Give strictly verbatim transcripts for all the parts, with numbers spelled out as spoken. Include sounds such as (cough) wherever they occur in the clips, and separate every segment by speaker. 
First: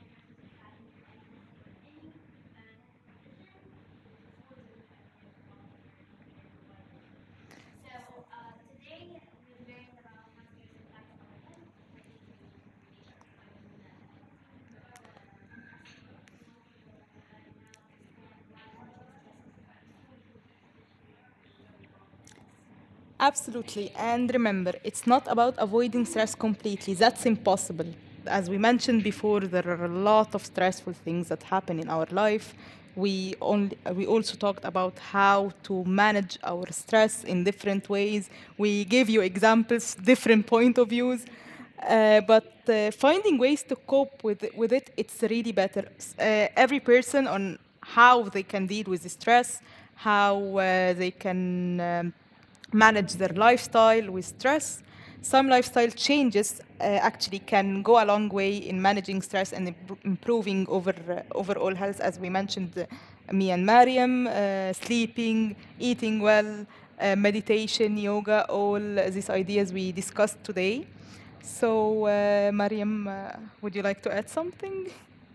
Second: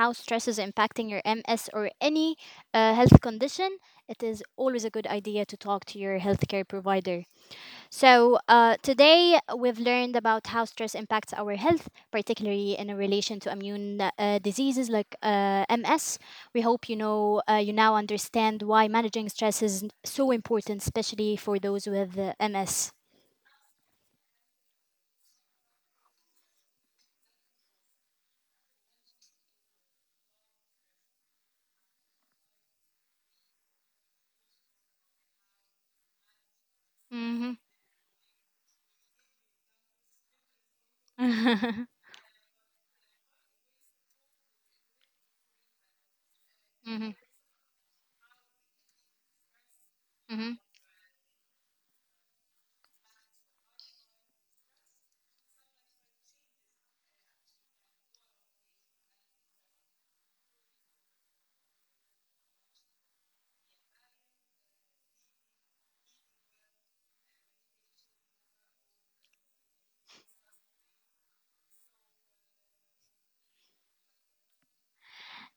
Speaker 1: how stress is impacting your M S or any uh, health condition, it is always a good idea to talk to your healthcare provider. So, uh, today we've learned about how stress impacts our health, particularly in a relation to immune uh, diseases like uh, M S. We hope you know uh, you now understand why managing stress is so important, especially for those with uh, M S.
Speaker 2: Absolutely. And remember, it's not about avoiding stress completely. That's impossible. As we mentioned before, there are a lot of stressful things that happen in our life. We only, we also talked about how to manage our stress
Speaker 1: Hmm.
Speaker 2: in different ways. We gave you examples, different point of views.
Speaker 1: Hmm.
Speaker 2: Uh, but uh, finding ways to cope with it, with it, it's really better. S- Uh, every
Speaker 1: Hmm.
Speaker 2: person on how they can deal with the stress, how
Speaker 1: (laughs)
Speaker 2: uh, they can um, manage their lifestyle with stress. Some lifestyle changes uh, actually can go a long way in managing stress and impro- improving over, uh, overall health, as we mentioned, uh, me and Mariam, uh, sleeping, eating well, uh, meditation, yoga, all these ideas we discussed today. So, uh, Mariam, uh, would you like to add something?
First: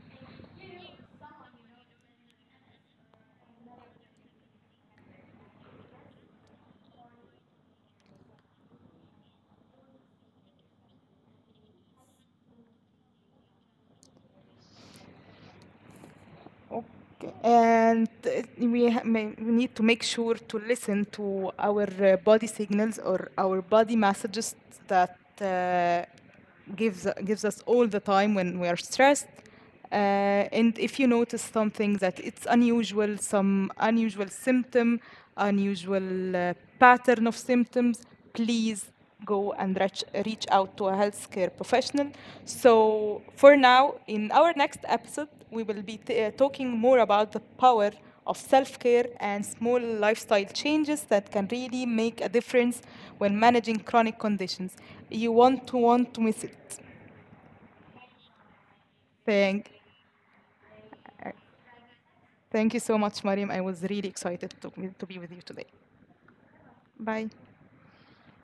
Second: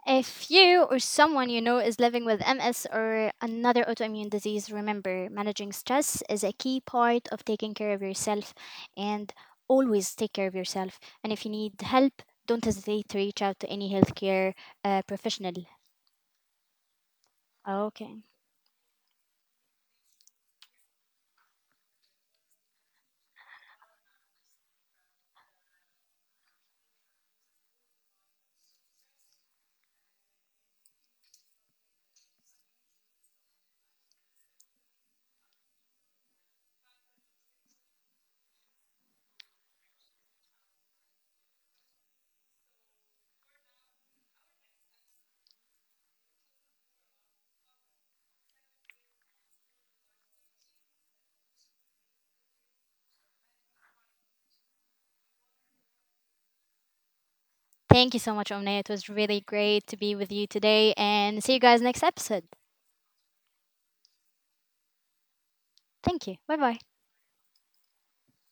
Speaker 1: If you or someone you know is living with M S or another autoimmune disease, remember managing stress is a key part of taking care of yourself and always take care of yourself. And if you need help, don't hesitate to reach out to any healthcare uh, professional.
Speaker 2: Okay. And
Speaker 1: Okay.
Speaker 2: uh, we, ha- may- we need to make sure to listen to our uh, body signals or our body messages that uh, gives gives us all the time when we are stressed. Uh, and if you notice something that it's unusual, some unusual symptom, unusual uh, pattern of symptoms, please go and reach, reach out to a healthcare professional. So, for now, in our next episode, we will be t- uh, talking more about the power of self care and small lifestyle changes that can really make a difference when managing chronic conditions. You won't want to miss it.
Speaker 1: Thank you so much, Omnia. It was really
Speaker 2: Thank,
Speaker 1: great to be with you today and see you guys next episode.
Speaker 2: thank you so much, Mariam. I was really excited to, to be with you today.
Speaker 1: Thank you. Bye bye.
Speaker 2: Bye.